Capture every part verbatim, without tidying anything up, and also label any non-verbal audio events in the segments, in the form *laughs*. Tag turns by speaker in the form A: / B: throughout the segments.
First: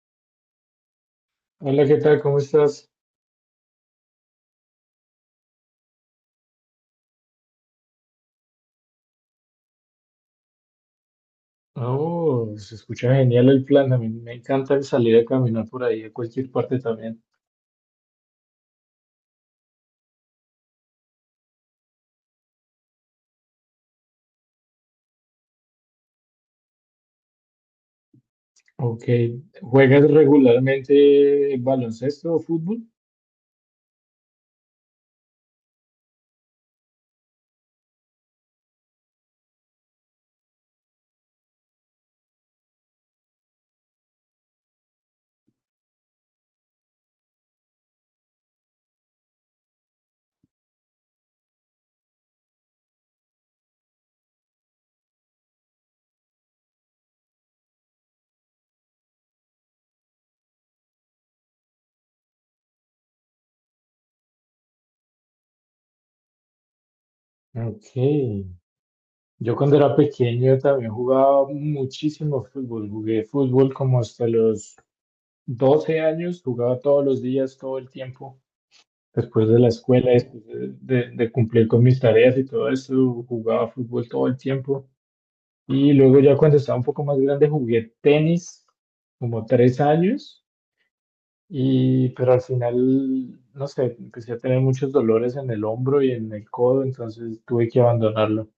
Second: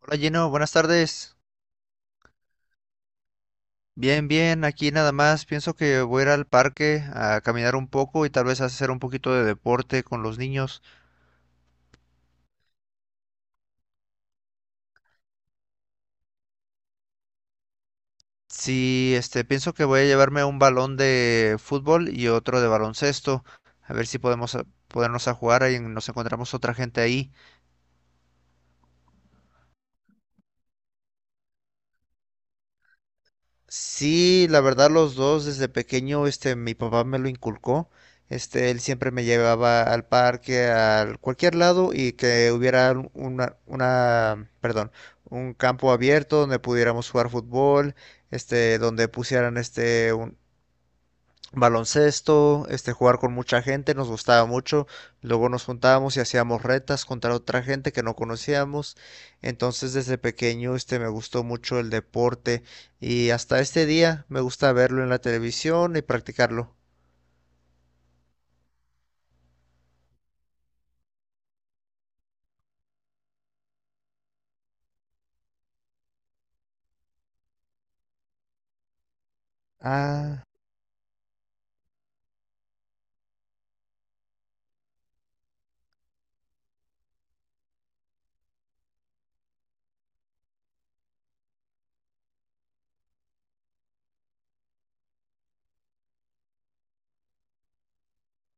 A: Hola Gino, buenas tardes.
B: Hola, ¿qué tal? ¿Cómo estás?
A: Bien, bien, aquí nada más. Pienso que voy a ir al parque a caminar un poco y tal vez hacer un poquito de deporte con los niños.
B: Oh, se escucha genial el plan. A mí me encanta salir a caminar por ahí, a cualquier parte también.
A: Sí, este, pienso que voy a llevarme un balón de fútbol y otro de baloncesto. A ver si podemos a- ponernos a jugar ahí, nos encontramos otra gente ahí.
B: Ok, ¿juegas regularmente baloncesto o fútbol?
A: Sí, la verdad los dos desde pequeño, este, mi papá me lo inculcó. Este, él siempre me llevaba al parque, a cualquier lado y que hubiera un- una, una, perdón, un campo abierto donde pudiéramos jugar fútbol, este, donde pusieran este, un- baloncesto, este, jugar con mucha gente, nos gustaba mucho. Luego nos juntábamos y hacíamos retas contra otra gente que no conocíamos. Entonces desde pequeño este me gustó mucho el deporte y hasta este día me gusta verlo en la televisión y practicarlo.
B: Ok, yo cuando era pequeño también jugaba muchísimo fútbol. Jugué fútbol como hasta los doce años, jugaba todos los días, todo el tiempo. Después de la escuela,
A: Ah,
B: después de, de de cumplir con mis tareas y todo eso, jugaba fútbol todo el tiempo. Y luego ya cuando estaba un poco más grande jugué tenis como tres años, y, pero al final, no sé, empecé a tener muchos dolores en el hombro y en el codo, entonces tuve que abandonarlo.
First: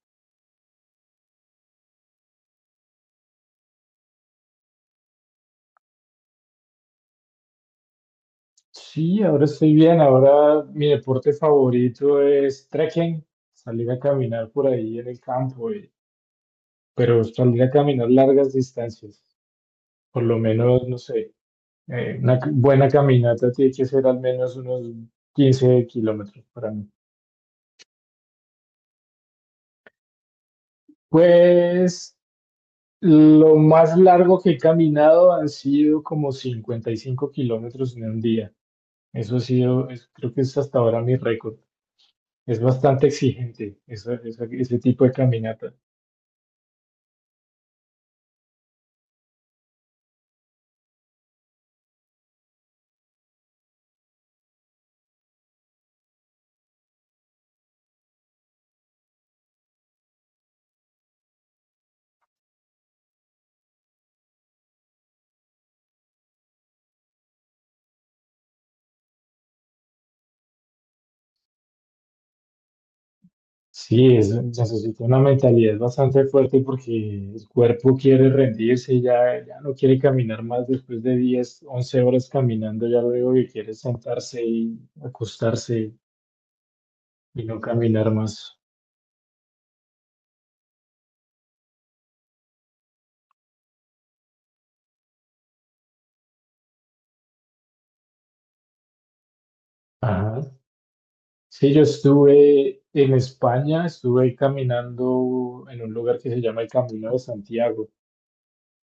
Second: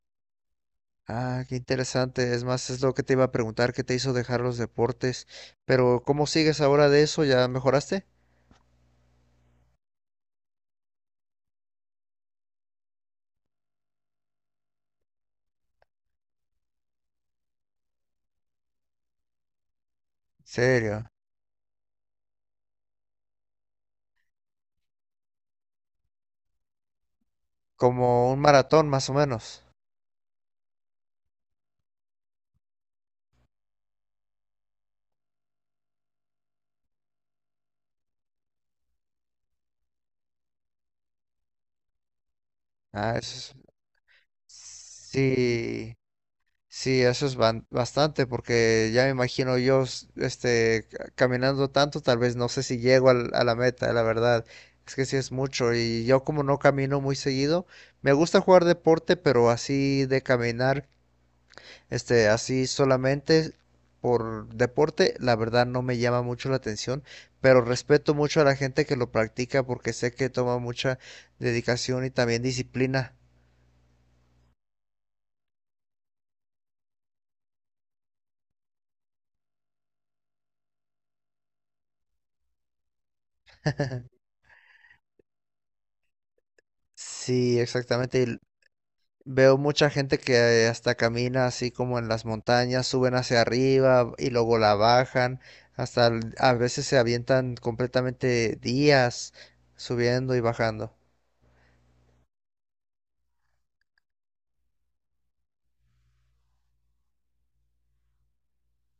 A: ah, qué interesante. Es más, es lo que te iba a preguntar, ¿qué te hizo dejar los deportes? Pero ¿cómo sigues ahora de eso? ¿Ya mejoraste?
B: Sí, ahora estoy bien, ahora mi deporte favorito es trekking, salir a caminar por ahí en el campo, y- pero salir a caminar largas distancias, por lo menos, no
A: Serio,
B: sé, eh, una c- buena caminata tiene que ser al menos unos quince kilómetros para mí.
A: como un maratón más o menos.
B: Pues lo más largo que he caminado han sido como cincuenta y cinco kilómetros en un día. Eso ha sido, es- creo que es hasta ahora mi récord. Es bastante
A: Ah, eso es-
B: exigente esa- esa- ese tipo de caminata.
A: sí. Sí, eso es ban- bastante, porque ya me imagino yo, s- este, ca- caminando tanto, tal vez no sé si llego al- a la meta, la verdad. Es que sí es mucho y yo como no camino muy seguido, me gusta jugar deporte, pero así de caminar, este, así solamente por deporte, la verdad no me llama mucho la atención, pero respeto mucho a la gente que lo practica porque sé que toma mucha dedicación y también disciplina.
B: Sí, es, necesita una mentalidad bastante fuerte porque el cuerpo quiere rendirse, ya, ya no quiere caminar más después de diez once horas caminando, ya luego que quiere
A: *laughs*
B: sentarse y acostarse y no
A: Sí,
B: caminar
A: exactamente.
B: más.
A: Veo mucha gente que hasta camina así como en las montañas, suben hacia arriba y luego la bajan, hasta el- a veces se avientan completamente días subiendo y
B: Ajá.
A: bajando.
B: Sí, yo estuve en España, estuve caminando en un lugar que se llama el Camino de Santiago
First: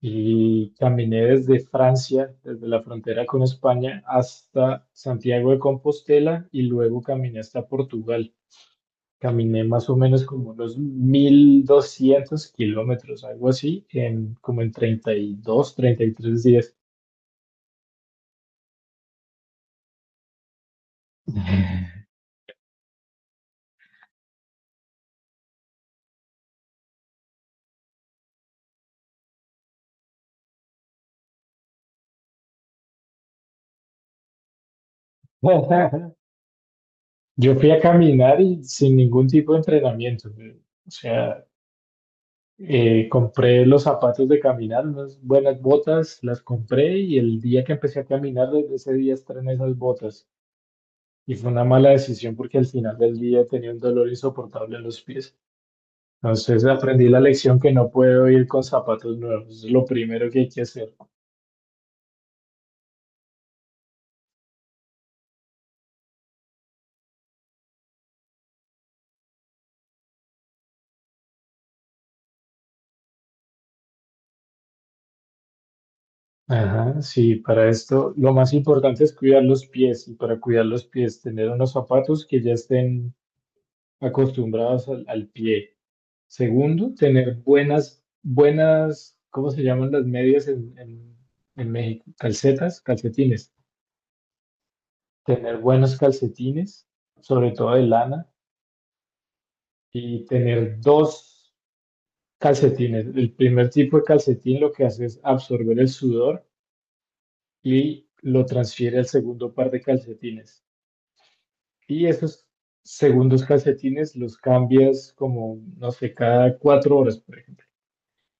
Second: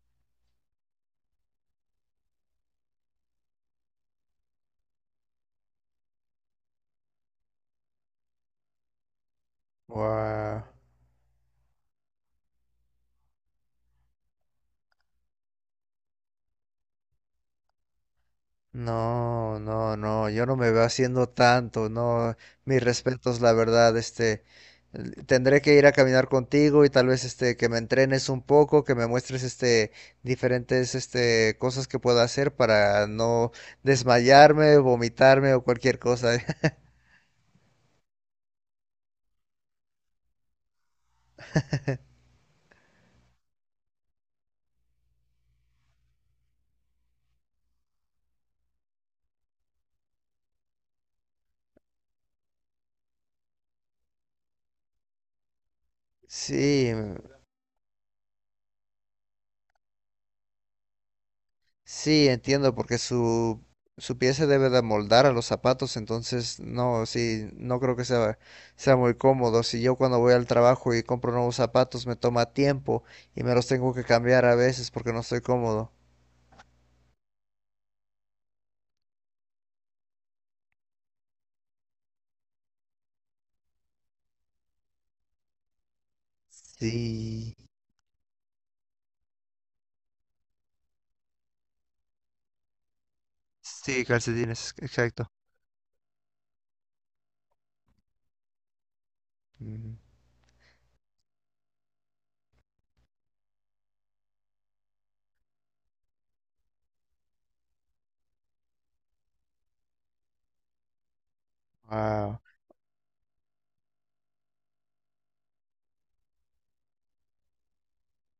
B: y caminé desde Francia, desde la frontera con España, hasta Santiago de Compostela y luego caminé hasta Portugal. Caminé más o menos como
A: Guau.
B: unos mil doscientos kilómetros, algo así, en como en treinta treinta y dos, treinta y tres días.
A: No, no, no, yo no me veo haciendo tanto, no, mis respetos, la verdad, este, l- tendré que ir a caminar contigo y tal vez, este, que me entrenes un poco, que me muestres, este, diferentes, este, cosas que pueda hacer para no desmayarme, vomitarme o cualquier
B: *laughs*
A: cosa. *laughs*
B: Yo fui a caminar y sin ningún tipo de entrenamiento. O sea, Eh, compré los zapatos de caminar, unas buenas botas, las compré y el día que empecé a caminar, desde ese día estrené esas botas. Y fue una mala decisión porque al final del día tenía un dolor insoportable en los pies. Entonces
A: Sí,
B: aprendí la lección que no puedo ir con zapatos nuevos. Es lo primero que hay que hacer.
A: Sí, entiendo, porque su, su pie se debe de moldar a los zapatos, entonces no, sí, no creo que sea, sea muy cómodo. Si yo cuando voy al trabajo y compro nuevos zapatos me toma tiempo y me los tengo que cambiar a veces porque no estoy cómodo.
B: Ajá, sí, para esto lo más importante es cuidar los pies y para cuidar los pies tener unos zapatos que ya estén acostumbrados al, al pie. Segundo, tener
A: Sí,
B: buenas, buenas, ¿cómo se llaman las medias en, en, en México? Calcetas, calcetines.
A: sí, calcetines, exacto.
B: Tener buenos calcetines, sobre todo de lana, y tener dos calcetines. El primer tipo de calcetín lo que hace es absorber el sudor y lo transfiere al segundo par de calcetines. Y
A: Wow.
B: esos segundos calcetines los cambias como, no sé, cada cuatro horas, por ejemplo.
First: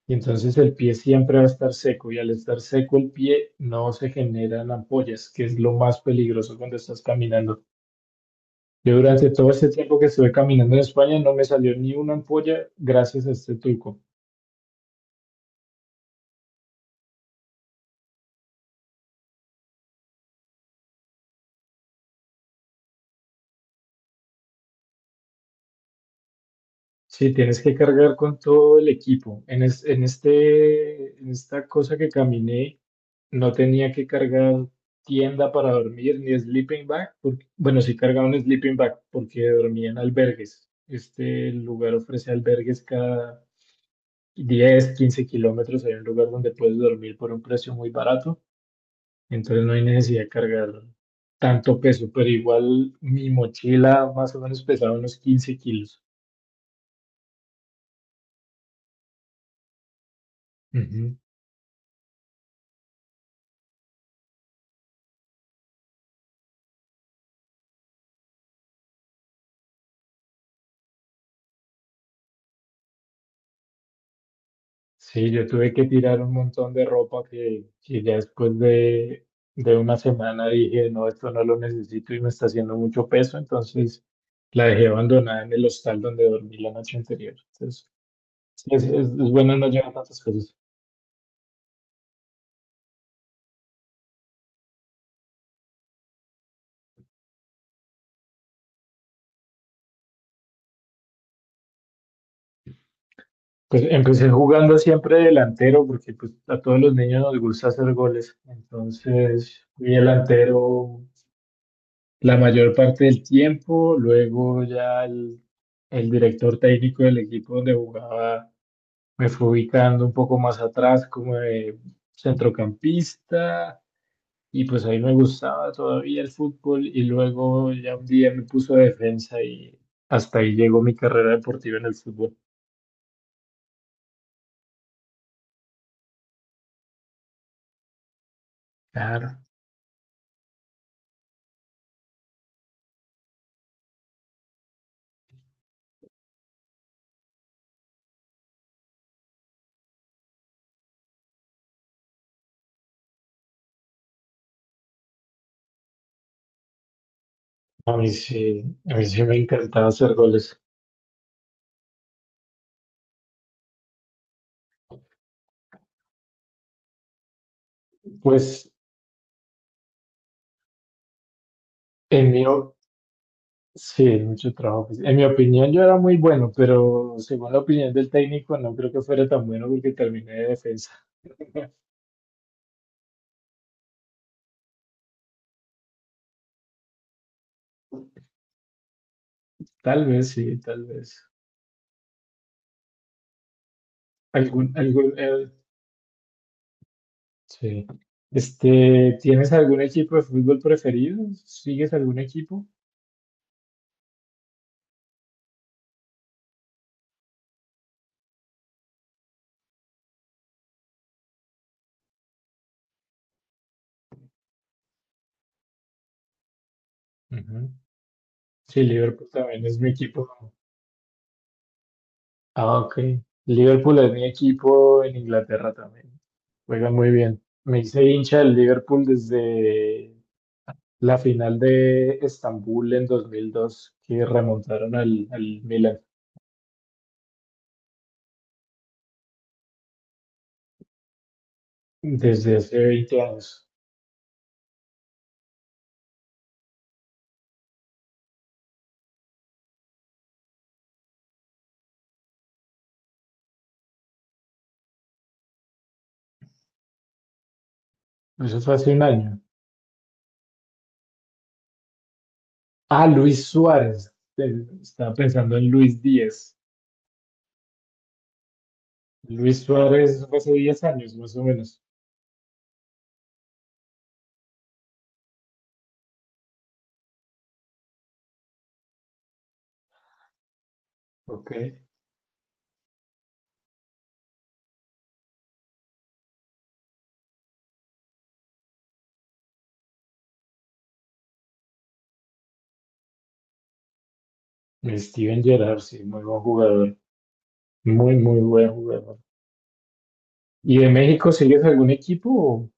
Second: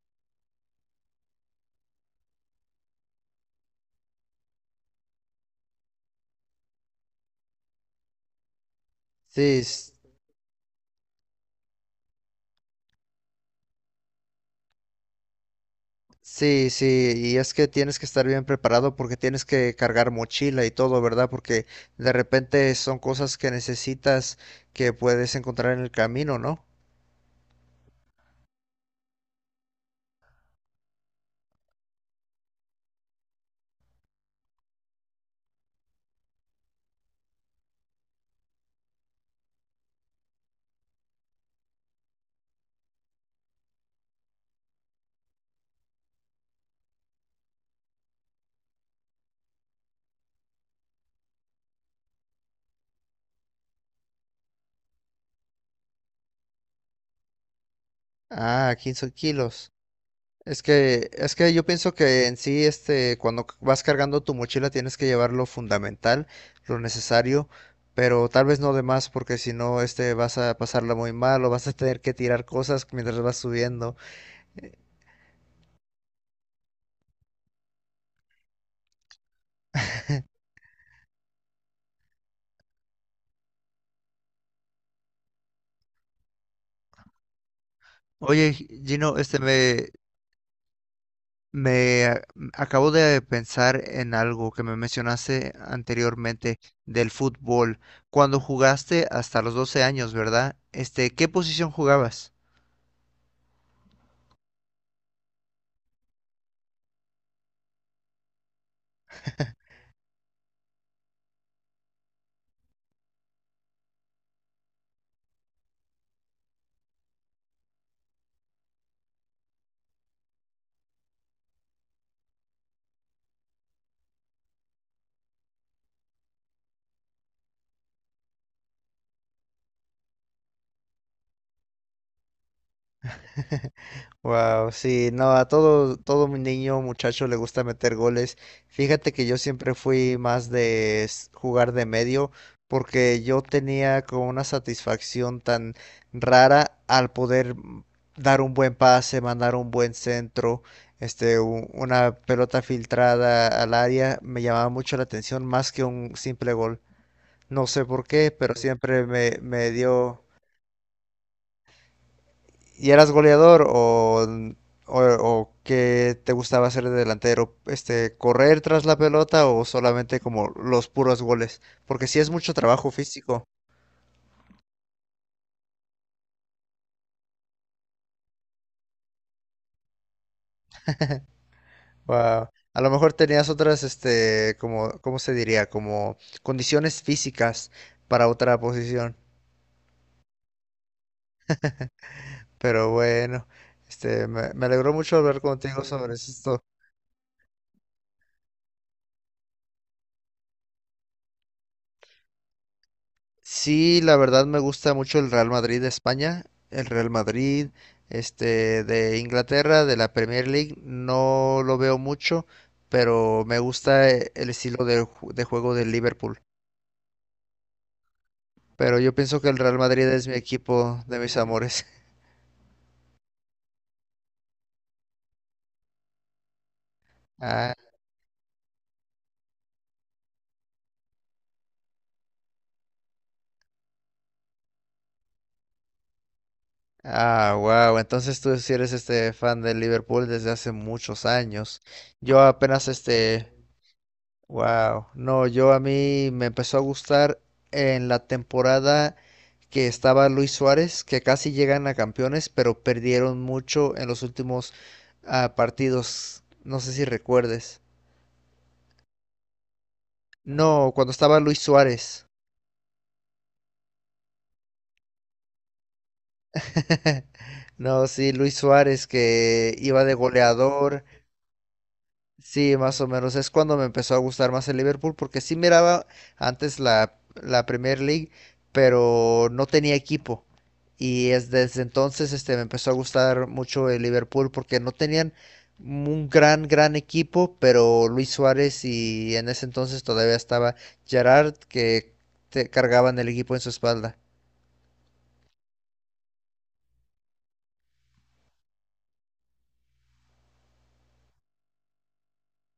B: Y entonces el pie siempre va a estar seco y al estar seco el pie no se generan ampollas, que es lo más peligroso cuando estás caminando. Yo durante todo
A: Sí,
B: este
A: s-
B: tiempo que estuve caminando en España no me salió ni una ampolla gracias a este truco.
A: sí, sí, y es que tienes que estar bien preparado porque tienes que cargar mochila y todo, ¿verdad? Porque de repente son cosas que necesitas que puedes encontrar en el camino, ¿no?
B: Sí, tienes que cargar con todo el equipo. En, es- en este, en esta cosa que caminé, no tenía que cargar tienda para dormir ni sleeping bag, porque, bueno, sí cargaba un sleeping bag porque dormía en albergues. Este lugar ofrece albergues cada diez, quince kilómetros, hay un lugar donde puedes dormir por un precio muy barato, entonces no hay necesidad de cargar tanto peso, pero igual mi mochila más o menos pesaba unos quince kilos.
A: Ah, quince kilos. Es que,
B: Ujú.
A: es que yo pienso que en sí, este, cuando c- vas cargando tu mochila tienes que llevar lo fundamental, lo necesario, pero tal vez no de más porque si no, este, vas a pasarla muy mal o vas a tener que tirar cosas mientras vas subiendo.
B: Sí, yo tuve que tirar un montón de ropa que, que ya después de, de una semana dije, no, esto no lo necesito y me está haciendo mucho peso, entonces la dejé abandonada en el hostal donde dormí la noche anterior. Entonces,
A: Oye,
B: sí, es, es-
A: Gino,
B: es
A: este
B: bueno no
A: me,
B: llevar tantas cosas.
A: Me a- acabo de pensar en algo que me mencionaste anteriormente del fútbol. Cuando jugaste hasta los doce años, ¿verdad? Este, ¿qué posición jugabas?
B: Pues empecé jugando siempre delantero porque pues, a todos los niños nos gusta hacer goles. Entonces fui delantero la mayor parte del tiempo. Luego ya el, el director técnico del equipo donde jugaba me fue ubicando un poco más atrás como de centrocampista y pues ahí me gustaba todavía el fútbol y luego ya un día me puso de defensa y hasta ahí llegó mi carrera deportiva en el fútbol.
A: *laughs* Wow, sí, no, a todo, todo mi niño, muchacho le gusta meter goles. Fíjate que yo
B: Claro.
A: siempre fui más de s- jugar de medio, porque yo tenía como una satisfacción tan rara al poder mm, dar un buen pase, mandar un buen centro, este, u- una pelota filtrada al área, me llamaba mucho la atención más que un simple gol. No sé
B: A
A: por
B: mí
A: qué,
B: sí,
A: pero sí
B: a mí
A: siempre
B: sí me
A: me, me
B: encantaba hacer
A: dio.
B: goles.
A: ¿Y eras goleador o, o, o qué te gustaba hacer de delantero? Este, ¿correr
B: Pues
A: tras la pelota o solamente como los puros goles? Porque sí
B: en
A: es
B: mi,
A: mucho
B: o-
A: trabajo físico.
B: sí, mucho trabajo. pues, en mi opinión yo era muy bueno, pero según la opinión del técnico no creo que fuera tan bueno porque terminé de defensa.
A: Wow. A lo mejor tenías otras, este, como, ¿cómo se diría? Como condiciones físicas para otra posición.
B: Tal vez sí, tal vez.
A: Pero bueno, este, me, me
B: Algún,
A: alegró
B: algún,
A: mucho hablar
B: eh,
A: contigo sobre esto.
B: sí. Este, ¿tienes algún equipo de fútbol preferido? ¿Sigues algún equipo?
A: Sí, la verdad me gusta mucho el Real Madrid de España, el Real Madrid, este, de Inglaterra, de la Premier League, no lo veo mucho, pero me gusta eh, el estilo de, ju- de juego del Liverpool.
B: Ujú. Sí,
A: Pero yo
B: Liverpool
A: pienso que el
B: también
A: Real
B: es mi
A: Madrid es
B: equipo.
A: mi equipo de mis amores. *laughs*
B: Ah, ok. Liverpool es mi equipo en Inglaterra también. Juegan muy bien.
A: Ah,
B: Me hice hincha del Liverpool desde la final de Estambul en dos mil dos, que remontaron al, al Milan.
A: ah, wow. Entonces tú sí eres este fan del Liverpool desde hace muchos años. Yo
B: Desde hace
A: apenas
B: veinte
A: este
B: años.
A: Wow, no, yo a mí me empezó a gustar en la temporada que estaba Luis Suárez, que casi llegan a campeones, pero perdieron mucho en los últimos ah, partidos. No sé si recuerdes.
B: Eso fue hace un año.
A: No, cuando estaba Luis Suárez.
B: Ah, Luis Suárez. Eh, Estaba pensando en Luis Díaz.
A: *laughs* No, sí, Luis Suárez
B: Luis
A: que iba de
B: Suárez fue hace diez
A: goleador.
B: años, más o menos.
A: Sí, más o menos. Es cuando me empezó a gustar más el Liverpool, porque sí miraba antes la, la Premier League, pero no tenía equipo. Y
B: Ok.
A: es desde entonces este, me empezó a gustar mucho el Liverpool, porque no tenían un gran, gran equipo, pero Luis Suárez y en ese entonces todavía estaba Gerard, que te cargaban el equipo en su espalda.
B: Steven Gerrard, sí, muy buen jugador. Muy, muy buen jugador. ¿Y de México sigues algún equipo?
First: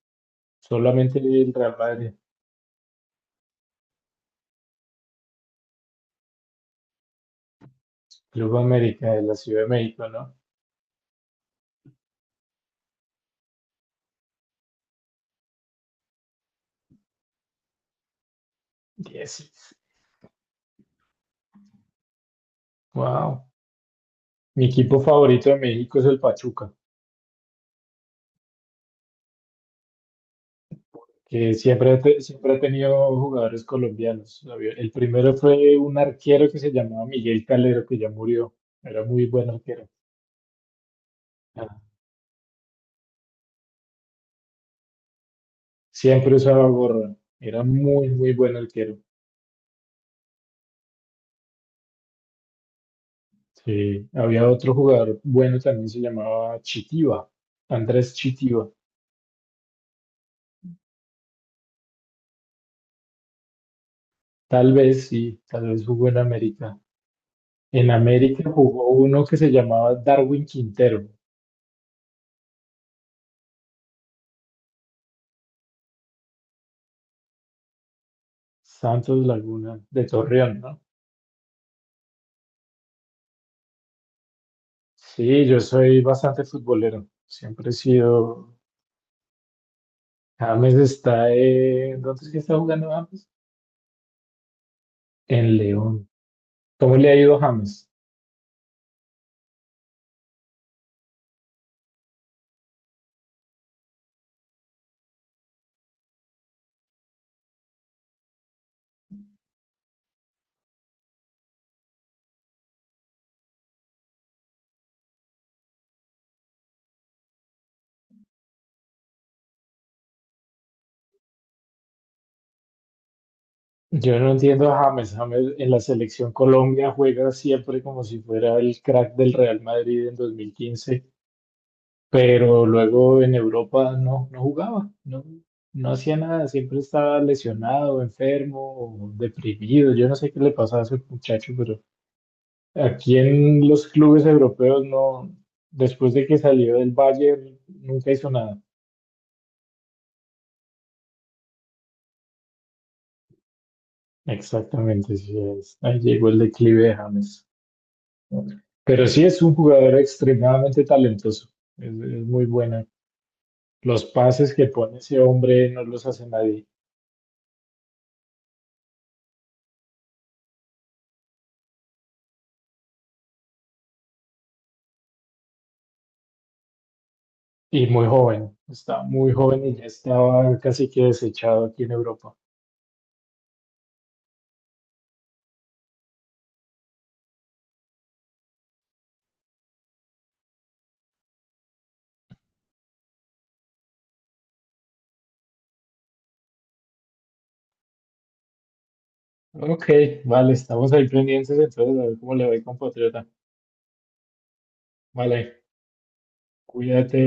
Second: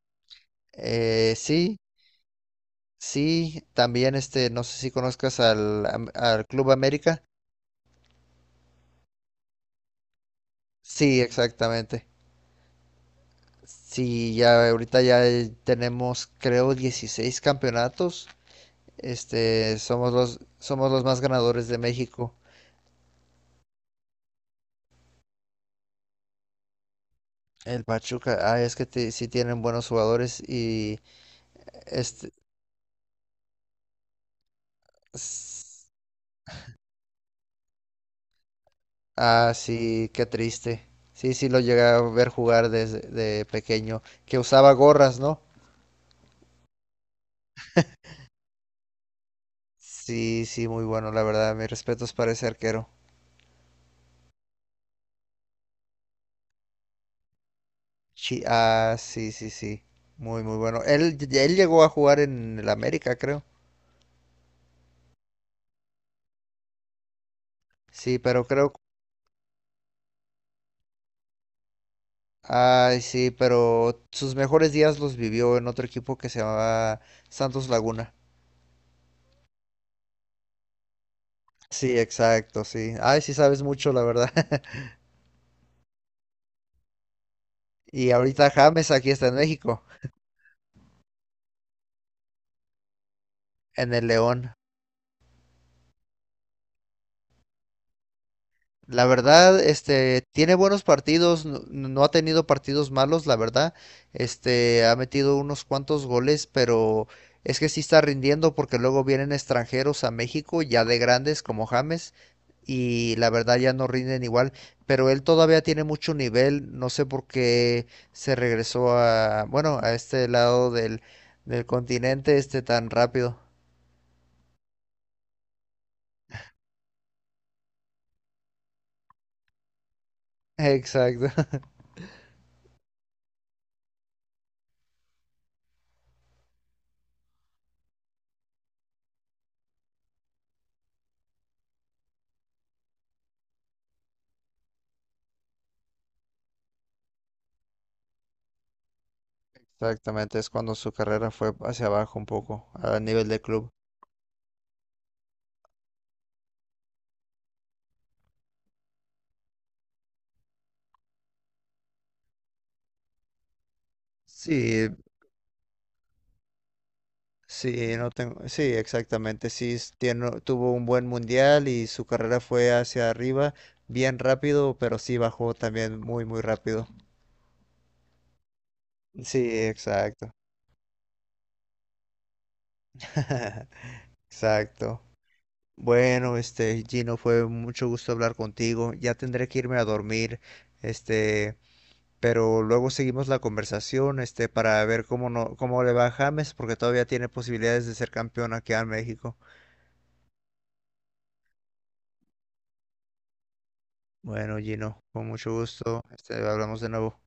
B: Solamente
A: Eh,
B: el Real
A: sí,
B: Madrid.
A: sí, también este, no sé si conozcas al, am- al Club América.
B: Club América de la Ciudad de México, ¿no?
A: Sí, exactamente. Sí, ya ahorita ya eh, tenemos creo dieciséis campeonatos.
B: Diez.
A: Este, somos los somos los más ganadores de México.
B: Wow. Mi equipo favorito de México es el Pachuca,
A: El Pachuca, ah, es que te- sí tienen buenos jugadores y
B: que siempre, ha te-
A: este
B: siempre ha tenido jugadores colombianos. Había- El primero fue
A: s-
B: un arquero que se llamaba Miguel Calero, que ya murió. Era muy buen
A: ah,
B: arquero.
A: sí, qué triste. Sí, sí lo
B: Ah,
A: llegué a ver jugar desde de pequeño, que usaba gorras, ¿no?
B: siempre usaba gorra. Era muy, muy buen arquero.
A: Sí, sí, muy bueno, la verdad, mis respetos para ese arquero.
B: Sí. Había otro jugador bueno también, se llamaba Chitiva, Andrés
A: Chi-
B: Chitiva.
A: ah, sí, sí, sí. Muy, muy bueno. Él, él llegó a jugar en el América, creo.
B: Tal vez sí, tal vez jugó en América. En
A: Sí, pero
B: América
A: creo,
B: jugó uno que se llamaba Darwin Quintero.
A: ay, sí, pero sus mejores días los vivió en otro equipo que se llamaba Santos Laguna.
B: Santos Laguna de Torreón, ¿no?
A: Sí, exacto, sí. Ay, sí sabes mucho, la verdad. *laughs*
B: Sí, yo soy bastante futbolero. Siempre he
A: Y ahorita
B: sido.
A: James aquí está en México,
B: James está en. ¿Dónde es que está jugando James?
A: en el León.
B: En León. ¿Cómo le ha ido a James?
A: La verdad, este, tiene buenos partidos, no, no no ha tenido partidos malos, la verdad. Este, ha metido unos cuantos goles, pero es que sí está rindiendo porque luego vienen extranjeros a México, ya de grandes como James, y la verdad ya no rinden igual, pero él todavía tiene mucho nivel, no sé por qué se regresó a, bueno, a este lado del, del continente este tan rápido.
B: Yo no entiendo a James. James en la selección Colombia juega siempre como si fuera el crack del Real Madrid en
A: *laughs*
B: dos mil quince,
A: Exacto.
B: pero luego en Europa no, no jugaba, no, no hacía nada, siempre estaba lesionado, enfermo, o deprimido, yo no sé qué le pasaba a ese muchacho, pero aquí en los clubes europeos no, después de que salió del Bayern, nunca hizo nada.
A: Exactamente, es cuando su carrera fue hacia abajo un poco, a nivel de club.
B: Exactamente, sí es. Ahí llegó el declive de James. Pero sí es un jugador extremadamente talentoso, es, es muy bueno. Los pases que
A: Sí,
B: pone ese hombre no los hace nadie.
A: sí, no tengo, sí, exactamente, sí, es- tiene- tuvo un buen mundial y su carrera fue hacia arriba, bien rápido, pero sí bajó también muy, muy rápido.
B: Y muy joven, está muy
A: Sí,
B: joven y ya
A: exacto,
B: estaba casi que desechado aquí en Europa.
A: *laughs* exacto. Bueno, este, Gino, fue mucho gusto hablar contigo, ya tendré que irme a dormir, este, pero luego seguimos la conversación, este, para ver cómo no, cómo le va a James, porque todavía tiene posibilidades de ser campeón aquí en México.
B: Ok, vale, estamos ahí pendientes entonces a ver cómo le va el compatriota.
A: Bueno, Gino, con mucho
B: Vale,
A: gusto. Este, hablamos de nuevo.
B: cuídate.